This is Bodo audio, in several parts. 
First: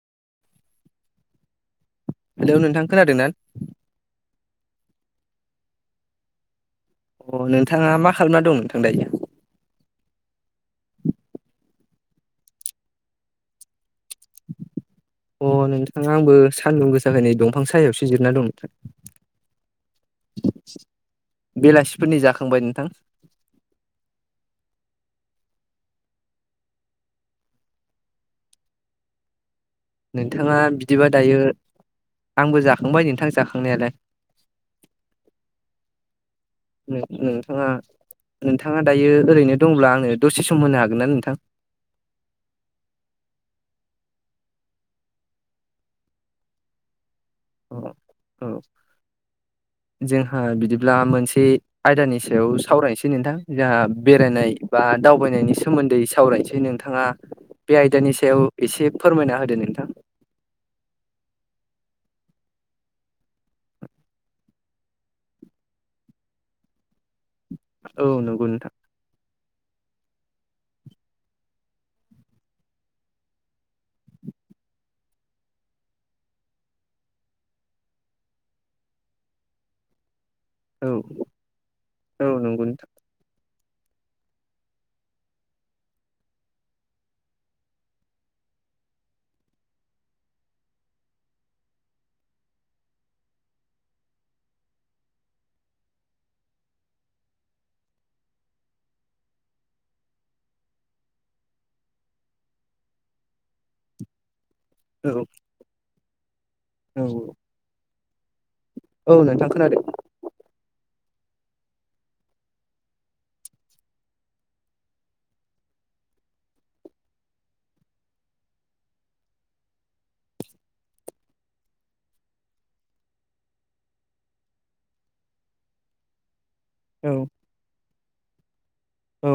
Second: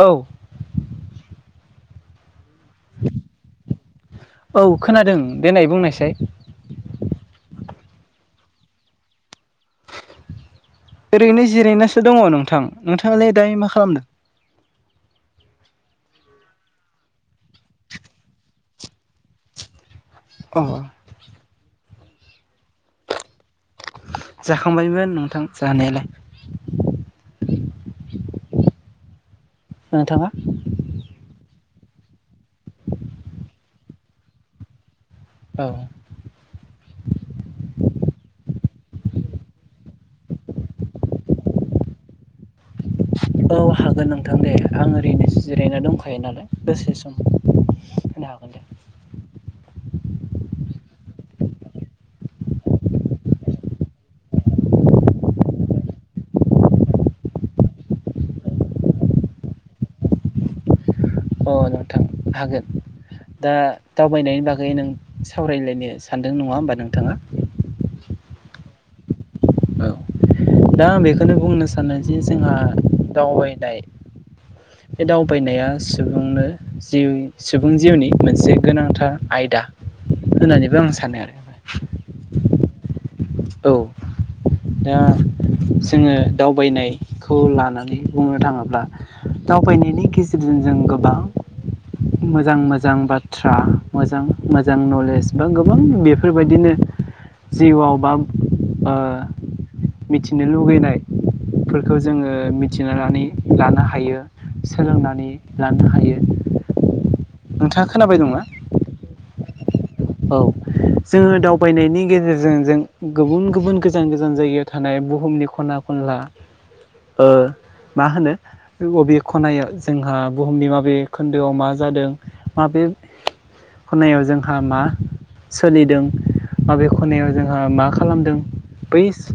औ हेलौ नोंथां खोनादों ना? औ खोनादों देनाय बुंनायसाय। अ नोंथाङा मा खालामना दं नोंथां दायो? ओरैनो जिरायनासो दङ नोंथां नोंथाङालाय दायो मा खालामदों? अ नोंथां आंबो सान्दुं गोसाखाय नै दंफां सायाव जिरायना दं नोंथां। अह। बेलासिफोरनि जाखांबाय नोंथां? जाखांबायमोन नोंथां जानायालाय। नोंथाङा बिदिबा दायो आंबो जाखांबाय नोंथां जाखांनायालाय। औ। नों-नोंथाङा नोंथाङा दायो ओरैनो दंब्ला आंनो दसे सम होनो हागोन ना नोंथां? औ हागोन नोंथां दे आं ओरैनोसो जिरायना दंखायो नालाय दसे सम। अ [unintelligible] औ हागोनदे। जोंहा बिदिब्ला मोनसे आयदानि सायाव सावरायनोसै नोंथां जोंहा बेरायनाय बा दावबायनायनि सोमोन्दै सावरायनोसै नों थाङा बे आयदानि सायाव एसे फोरमायना होदो नोंथां। अ नोंथां हागोन। दा दावबायनायनि बागै नों सावरायलायनो सानदों नङा होमबा नोंथाङा? औ नंगौ नोंथां। औ दा आं बेखौनो बुंनो सानोदि जोंहा दावबायनाय बे दावबायनाया सुबुंनो जिउ सुबुं जिउनि मोनसे गोनांथार आयदा होननानै औ औ नंगौ नोंथां। औ। दा जोङो दावबायनायखौ लानानै बुंनो थाङोब्ला दावबायनायनि गेजेरजों जों गोबां मोजां मोजां बाथ्रा मोजां मोजां नलेज बा गोबां बेफोरबायदिनो जिउआव बा ओह मिथिनो लुबैनायफोरखौ जोङो मिथिनानै लानो हायो। औ सोलोंनानै लानो हायो। औ नोंथाङा खोनाबाय दंना औ नोंथां खोनादों। औ जोङो दावबायनायनि गेजेरजों जों गुबुन गुबुन गोजान गोजान जायगायाव थानाय बुहुमनि खना खनला ओ मा होनो बबे खनाया जोंहा बुहुमनि माबे खोन्दोआव मा जादों माबे खनायाव जोंहा मा सोलिदों माबे औ खनायाव जोंहा मा खालामदों बै औ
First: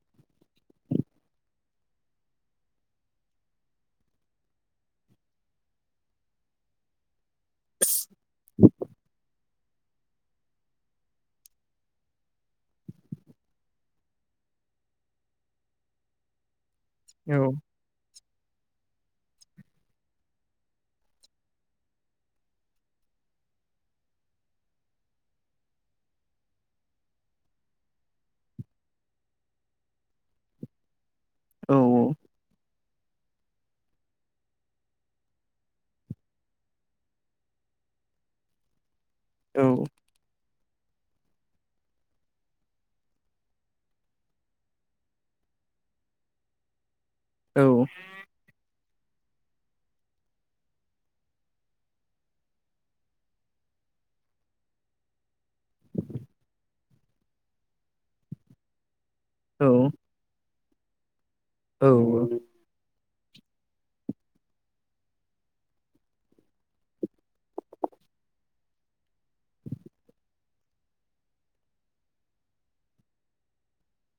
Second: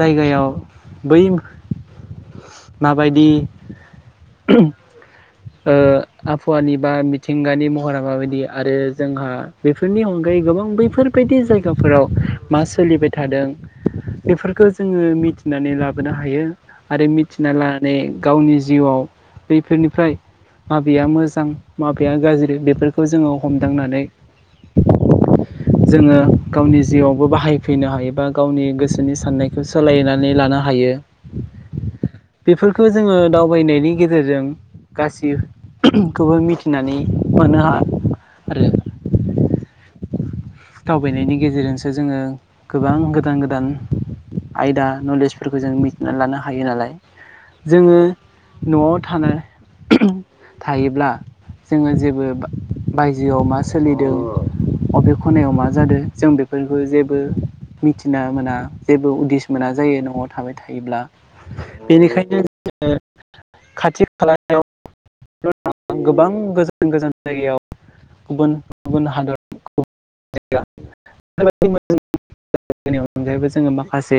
जायगायाव बै माबायदि ओ आबहावानि बा मिथिंगानि महरा माबायदि आरो जोंहा बेफोरनि अनगायै गोबां बैफोरबायदि जायगाफोराव मा सोलिबाय थादों बेफोरखौ जोङो मिथिनानै लाबोनो हायो आरो औ मिथिना माने गावनि जिउआव बैफोरनिफ्राय माबेया मोजां माबेया गाज्रि बेफोरखौ जोङो हमदांनानै जोङो गावनि जिउआवबो बाहायफैनो हायोबा गावनि गोसोनि साननायखौ सोलायनानै लानो हायो। औ औ। फोरख जोङो दावबायनायनि गेजेरजों गासिखौबो मिथिनानै मोनो हाया आरो औ दावबायनायनि गेजेरजोंसो जोङो गोबां गोदान गोदान आयदा नलेजफोरखौ जों मिथिनानै लानो हायो नालाय जोङो न'आव थानो थायोब्ला जोङो जेबो बायजोआव मा सोलिदों अबेखौ खनायाव मा जादों जों बेफोरखौ जेबो मिथिना मोना जेबो उदिस औ मोना जायो न'आव थाबाय थायोब्ला औ बेनिखायनो खाथि खालायाव गोबां गोजान गोजान जायगायाव [unintelligible] गुबुन गुबुन हादर बेनि अनगायैबो [unintelligible] जोङो माखासे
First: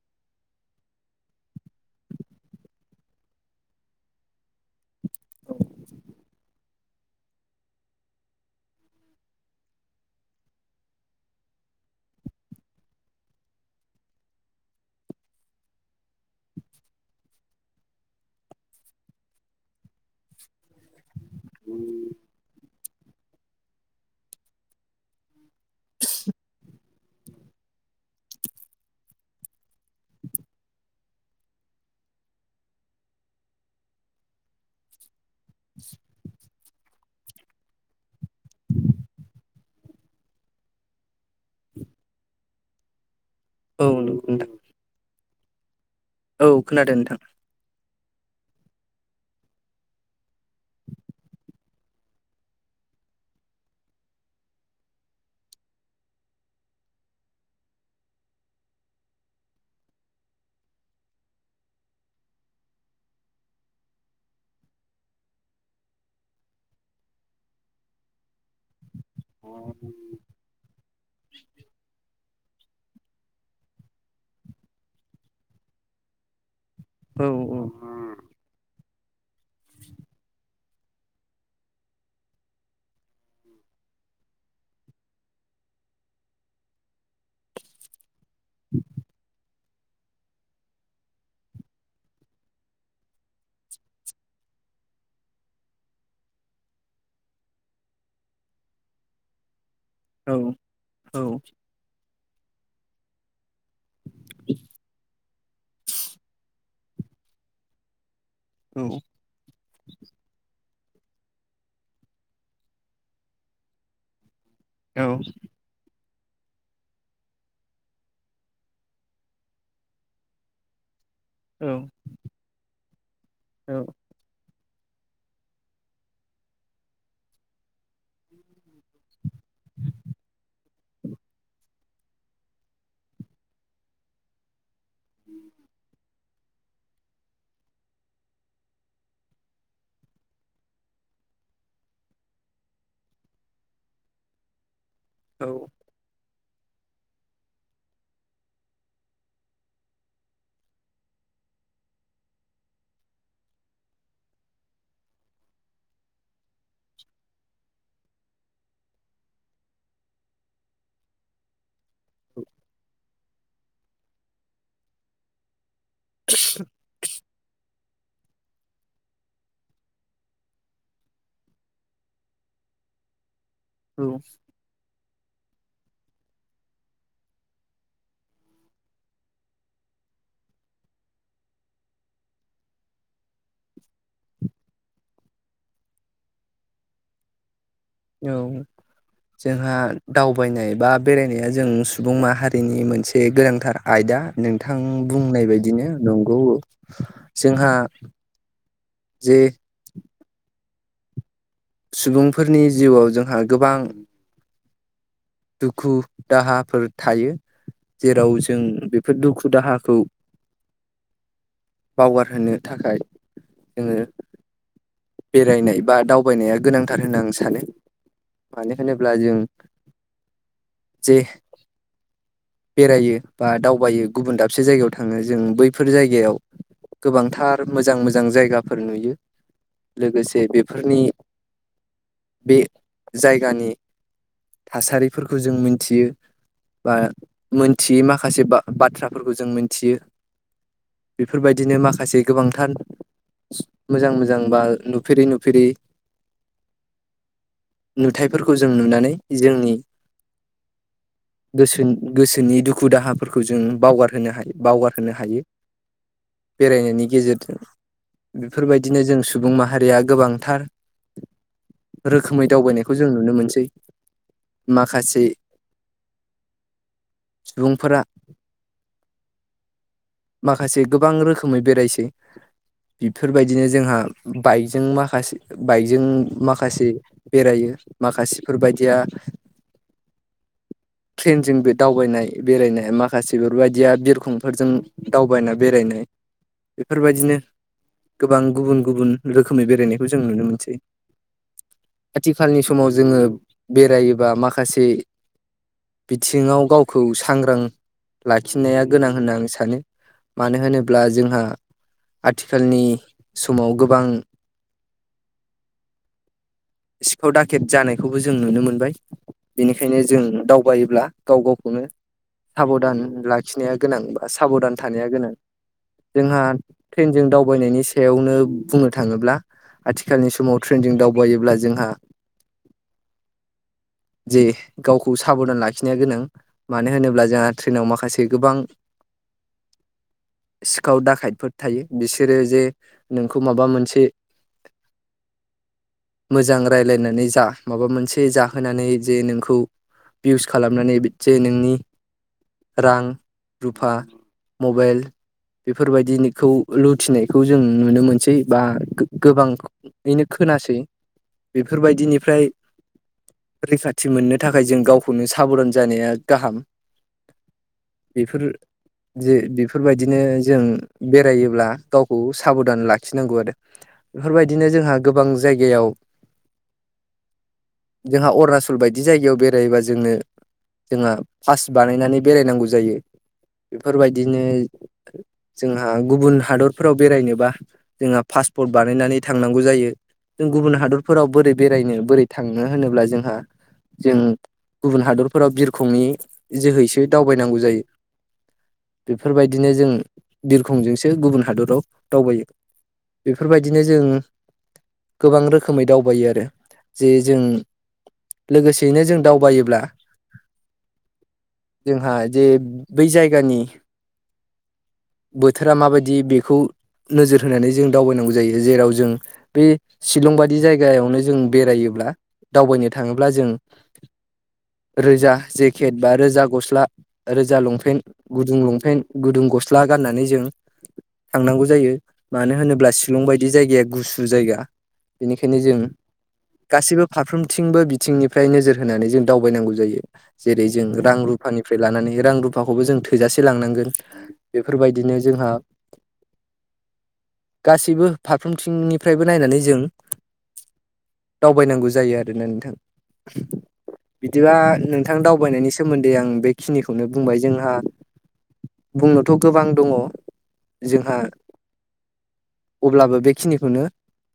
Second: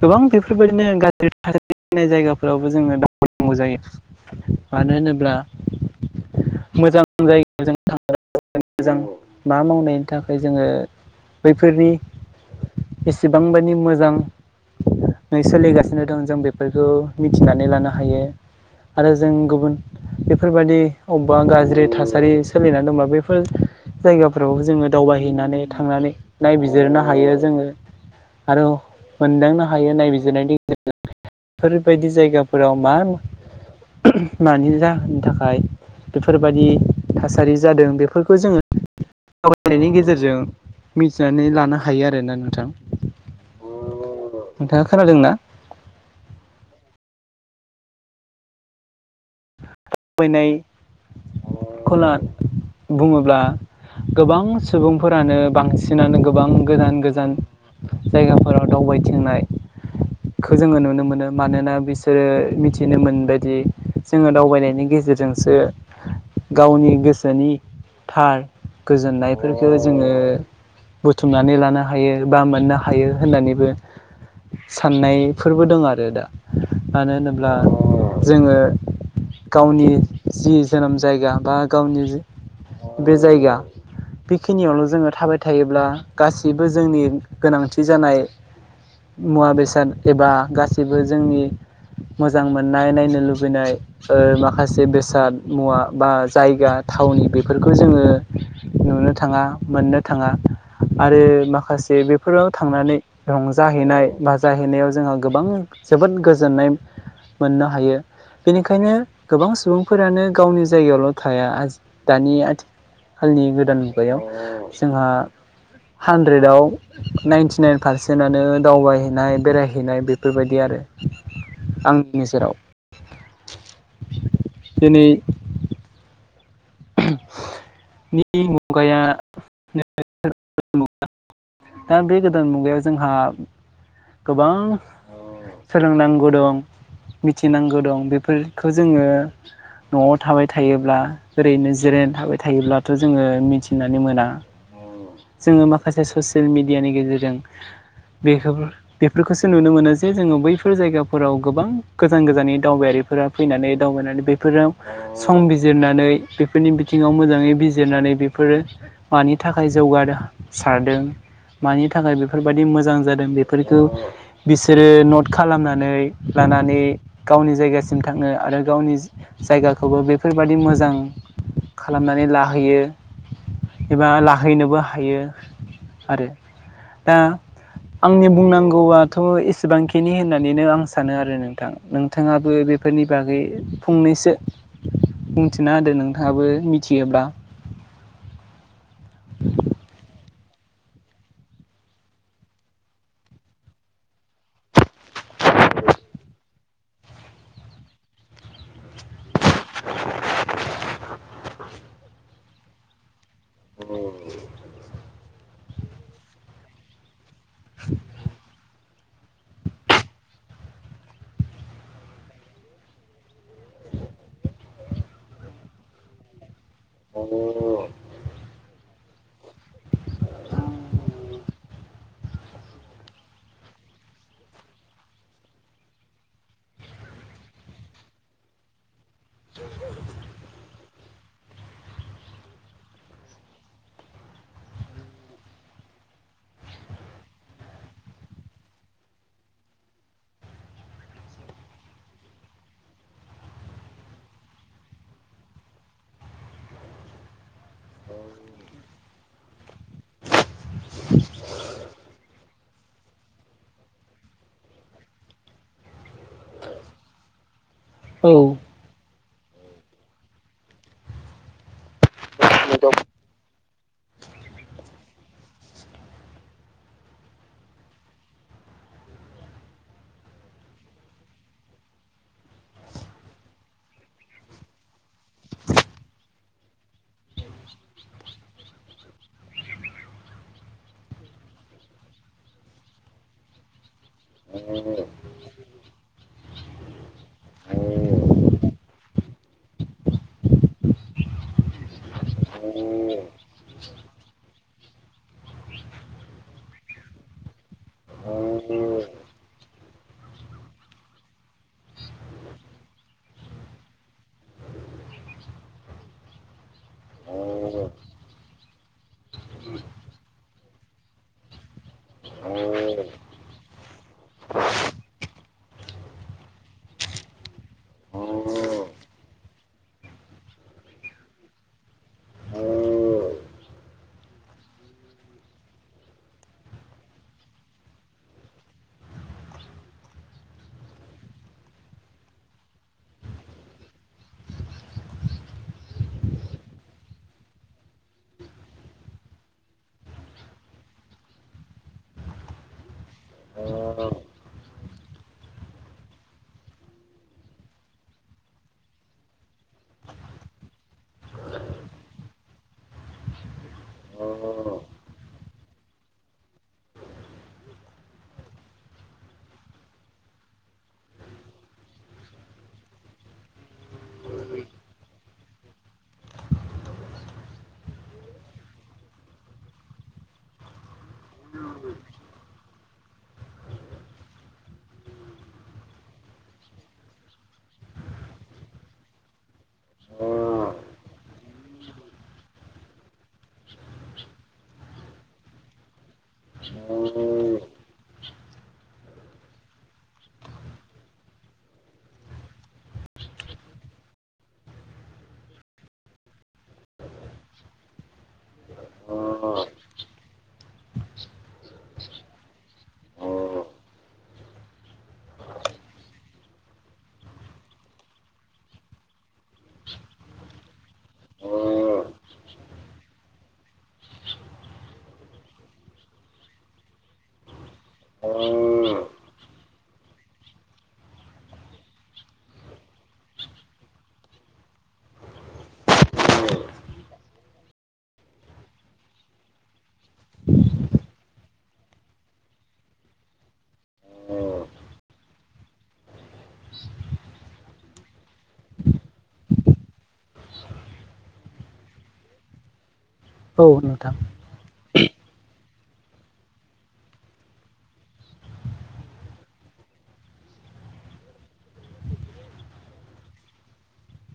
गोबां बेफोरबायदिनो गाज्रि थासनाय जायगाफोरावबो जोङो दावनांगौ जायो मानो होनोब्ला मोजां जायगाजों थां मोजां। मा मावनायनि थाखाय जोङो बैफोरनि एसेबांबानि मोजां। न सोलिगासिनो दं जों बेफोरखौ मिथिनानै लानो हायो। आरो जों गुबुन बेफोरबायाददि अबेबा गाज्रि थासारि सोलिनानै दंबा बेफोर जायगाफ्रावबो जोङो दावबायहैनानै थांनानै नायबिजिरनो हायो जोङो। आरो मोनदांनो हायो नायबिजिरनायनि गेजेरजों बेफोरबायदि जायगाफोराव मा मानिबा होनो थाखाय बेफोरबायादि थासारि जादों बेफोरखौ जोङो सावरायनायनि गेजेरजों मिथिनानै लानो हायो आरोना नोंथां। औ नोंगो नोंथां। नोंथाङा खोनादों ना? औ खोनादों नोंथां। फोयनाय खौला बुङोब्ला गोबां सुबुंफोरानो बांसिनानो गोबां गोजान गोजान जायगाफोराव दावबायथिंनाय खौ जोङो नुनो मोनो मानोना बिसोरो मिथिनो मोनबायदि जोङो दावबायनायनि गेजेरजोंसो गावनि गोसोनि थार गोजोननायफोरखौ जोङो बुथुमनानै लानो हायो बा मोननो हायो होननानैबो। साननायफोरबो दं आरो दा मानो औ होनोब्ला जोङो गावनि जि जोनोम जायगा बा गावनि जि बे जायगा बेखिनियावल जोङो थाबाय थायोब्ला गासैबो जोंनि गोनांथि जानाय मुवा बेसाद एबा गासिबो जोंनि मोजां मोननाय नायनो लुबैनाय। ओ माखासे बेसाद मुवा बा जायगा थावनि बेफोरखौ जोङो नुनो थाङा मोननो थाङा औ औ आरो माखासे बे फोराव थांनानै रंजाहैनाय बाजाहैनायाव जोंहा गोबां जोबोद गोजोन्नाय मोननो हायो औ बेनिखायनो गोबां सुबुंफोरानो गावनि जायगायावल' थाया दानि आथिखाल हालनि गोदान मुगायाव जोंहा हानद्रेदाव नाइनटि नाइन पारसेन्टआनो दावबायहैनाय बेरायहैनाय बेफोरबायदि आनो उम आंनि नोेजेराव औ दिनै नि मुगाया [unintelligible] दा बे गोदान मुगायाव जोंहा गोबां सोलोंनांगौ दं मिथिनांगौ दं बेफोरखौ जोङो न'आव थाबाय थायोब्ला ओरैनो जिरायनानै थाबाय थायोब्लाथ' जोङो मिथिनानै मोना औ जोङो माखा माखासे ससियेल मेडियानि गेजेरजों बेखौ बेफोरखौसो नुनो मोनो जे जोङो बैफोर जायगाफोराव गोबां गोजान गोजाननि दावबायारिफोरा फैनानै दावबायनानै बेफोराव सम बिजिरनानै बेफोरनि बिथिङाव मोजाङै बिजिर बिजिरनानै बेफोरो मानि थाखाय जौगानोसारदों मानि थाखाय बेफोरबायादि मोजां जादों बेफोरखौ बि सोरो नट खालामनानै लानानै गावनि जायगा सिम थाङो आरो गावनि जायगाखौबो बेफोरबादि मोजां खालामनानै लाहैयो एबा औ लाहैनोबो हायो आरो दा आंनि बुंनांगौआथ' एसेबांखिनि होननानैनो आं सानो आरो नोंथां बिथाङाबो बेफोरनि बागै फंनैसो बुंथिना होदो नों आहाबो मिथियोबा औ जोंहा दावबायनाय बा बेरायनाया जों सुबुं माहारिनि मोनसे गोनांथार आयदा नोंथां बुंनाय बायदिनो नंगौ जोंहा जे [inaudible] सुबुंफोरनि जिउआव जोंहा गोबां [unintelligible] दुखु दाहाफोर थायो जेराव जों बेफोर दुखु दाहाखौ बावगारहोनो थाखाय जोङो बेरायनाय बा दावबायनाया गोनांथार होनना आं सानो मानो होनोब्ला जों जे बेरायो बा दावबायो गुबुन दाबसे जायगायाव थाङो जों बैफोर जायगायाव गोबांथार मोजां मोजां जायगाफोर नुयो [inaudible] लोगोसे बेफोरनि बे जायगानि थासारिफोरखौ जों मिनथियो बा मिथियै माखासे बाथ्राफोरखौ जों मोनथियो बेफोरबायदिनो माखासे गोबांथार मोजां मोजां जांबा नुफेरि नुफेरि नुथायाइफोरखौ जों नुनानै जोंनि [inaudible] गोसो गोसोनि दुखु दाहाफोरखौ जों बावगारहोनो हायो बावगारहोनो हायो बेरायनायनि गेजेरजों औ बेफोरबायदि बिदिनो जों सुबुं माहारिया गोबांथार रोखोमै दावबायनायखौ जों नुनो मोनसै माखासे सुबुंफोरा माखासे गोबां रोखोमै बेरायसै बेफोरबायदिनो जोंहा बाइकजों माखासे बाइकजों माखासे बेरायो माखासेफोरबायदिया [unintelligible] ट्रेनजों बे दावबायनाय बेरायनाय माखासे फोरबायदिया बिरखंफोरजों दावबायना बेरायनाय बेफोरबायदिनो गोबां गुबुन गुबुन रोखोमै बेरायनायखौ जों नुनो मोनसै। आथिखालनि समाव जोङो बेरायोबा माखासे बिथिङाव गावखौ सांग्रां लाखिनाया गोनां होनना आं सानो मानो होनोब्ला जोंहा आथिखालनि समाव गोबां [inaudible] सिखाव दाखेद जानायखौबो जों नुनो मोनबाय बेनिखायनो जों दावबायोब्ला गाव गावखौनो साबधान लाखिनाया गोनां बा साबधान थानाया गोनां जोंहा ट्रेनजों दावबायनायनि सायावनो बुंनो थाङोब्ला आथिखालनि समाव ट्रेनजों दावबायोब्ला जोंहा [inaudible] जे गावखौ साबधान लाखिनाया गोनां मानो होनोब्ला जोंहा ट्रेनाव माखासे गोबां सिखाव दाखायदफोर थायो बिसोरो जे नोंखौ माबा मोनसे [inaudible] मोजां रायलायनानै जा माबा मोनसे जाहोनानै जे नोंखौ बिउस खालामनानै बिसे नोंनि रां रुफा मबाइल बेफोर बायदिखौ लुथिनायखौ जों नुनो मोनसै बा गोबां नो खोनासै बेफोरबायदिनिफ्राय रैखाथि मोननो थाखाय जों गाव खौनो साबधान जानाया गाहाम बेफोर जे बेफोरबायदिनो जों बेरायोब्ला गावखौ साबधान लाखिनांगौ आरो बेफोर बायदिनो जोंहा गोबां जायगायाव जोंहा अरुणाचल बायदि जायगायाव बेरायबा जोंनो जोंहा पास बानायनानै बेरायनांगौ जायो बेफोर बायदिनो जोंहा गुबुन हादरफोराव बेरायनोबा जोंहा पासपर्ट बानायनानै थांनांगौ जायो जों गुबुन हादरफोराव बोरै बेरायनो बोरै थांनो होनोब्ला जोंहा जों गुबुन हादरफोराव बिरखंनि जोहैसो दावबायनांगौ जायो बेफोर बायदिनो जों बिरखंजोंसो गुबुन हादराव दावबायो बेफोरबायदिनो जों गोबां रोखोमै दावबायो आरो जे जों लोगोसेयैनो जों दावबायोब्ला जोंहा जे बै जायगानि बोथोरा माबायदि बेखौ नोजोर होनानै जों दावबाय नांगौ जायो जेराव जों बे शिलं बादि जायगायावनो जों बेरायोब्ला दावबायनो थाङोब्ला जों रोजा जेकेट बा रोजा गस्ला रोजा लंपेन्ट गुदुं लंपेन्ट गुदुं गस्ला गाननानै जों थांनांगौ जायो मानो होनोब्ला शिलं बायदि जायगाया गुसु जायगा बेनिखायनो जों गासैबो फारफ्रोमथिंबो बिथिंनिफ्राय नोजोर होनानै जों दावबाय नांगौ जायो जेरै जों रां रुफानिफ्राय लानानै रां रुफा रुफाखौबो जों थोजासे लांनांगोन बेफोर बायदिनो जोंहा [inaudible] गासैबो फारफ्रोमथिंनिफ्रायबो नायनानै जों दावबाय नांगौ जायो आरोना नोंथां औ नोंथां बिदिबा नोंथां दावबायनायनि सोमोन्दै आं बेखिनिखौनो बुंबाय जोंहा बुंनोथ' गोबां दङ जोंहा अब्लाबो बेखिनिखौनो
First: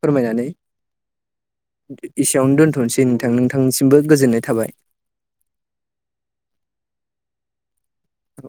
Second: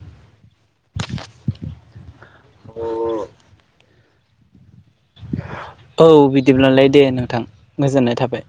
फोरमायनानै एसेयावनो दोन्थ'नोसै नोंथां नोंथांनिसिमबो गोजोननाय थाबाय औ बिदिब्लालाय दे नोंथां मोजोननाय थाबाय।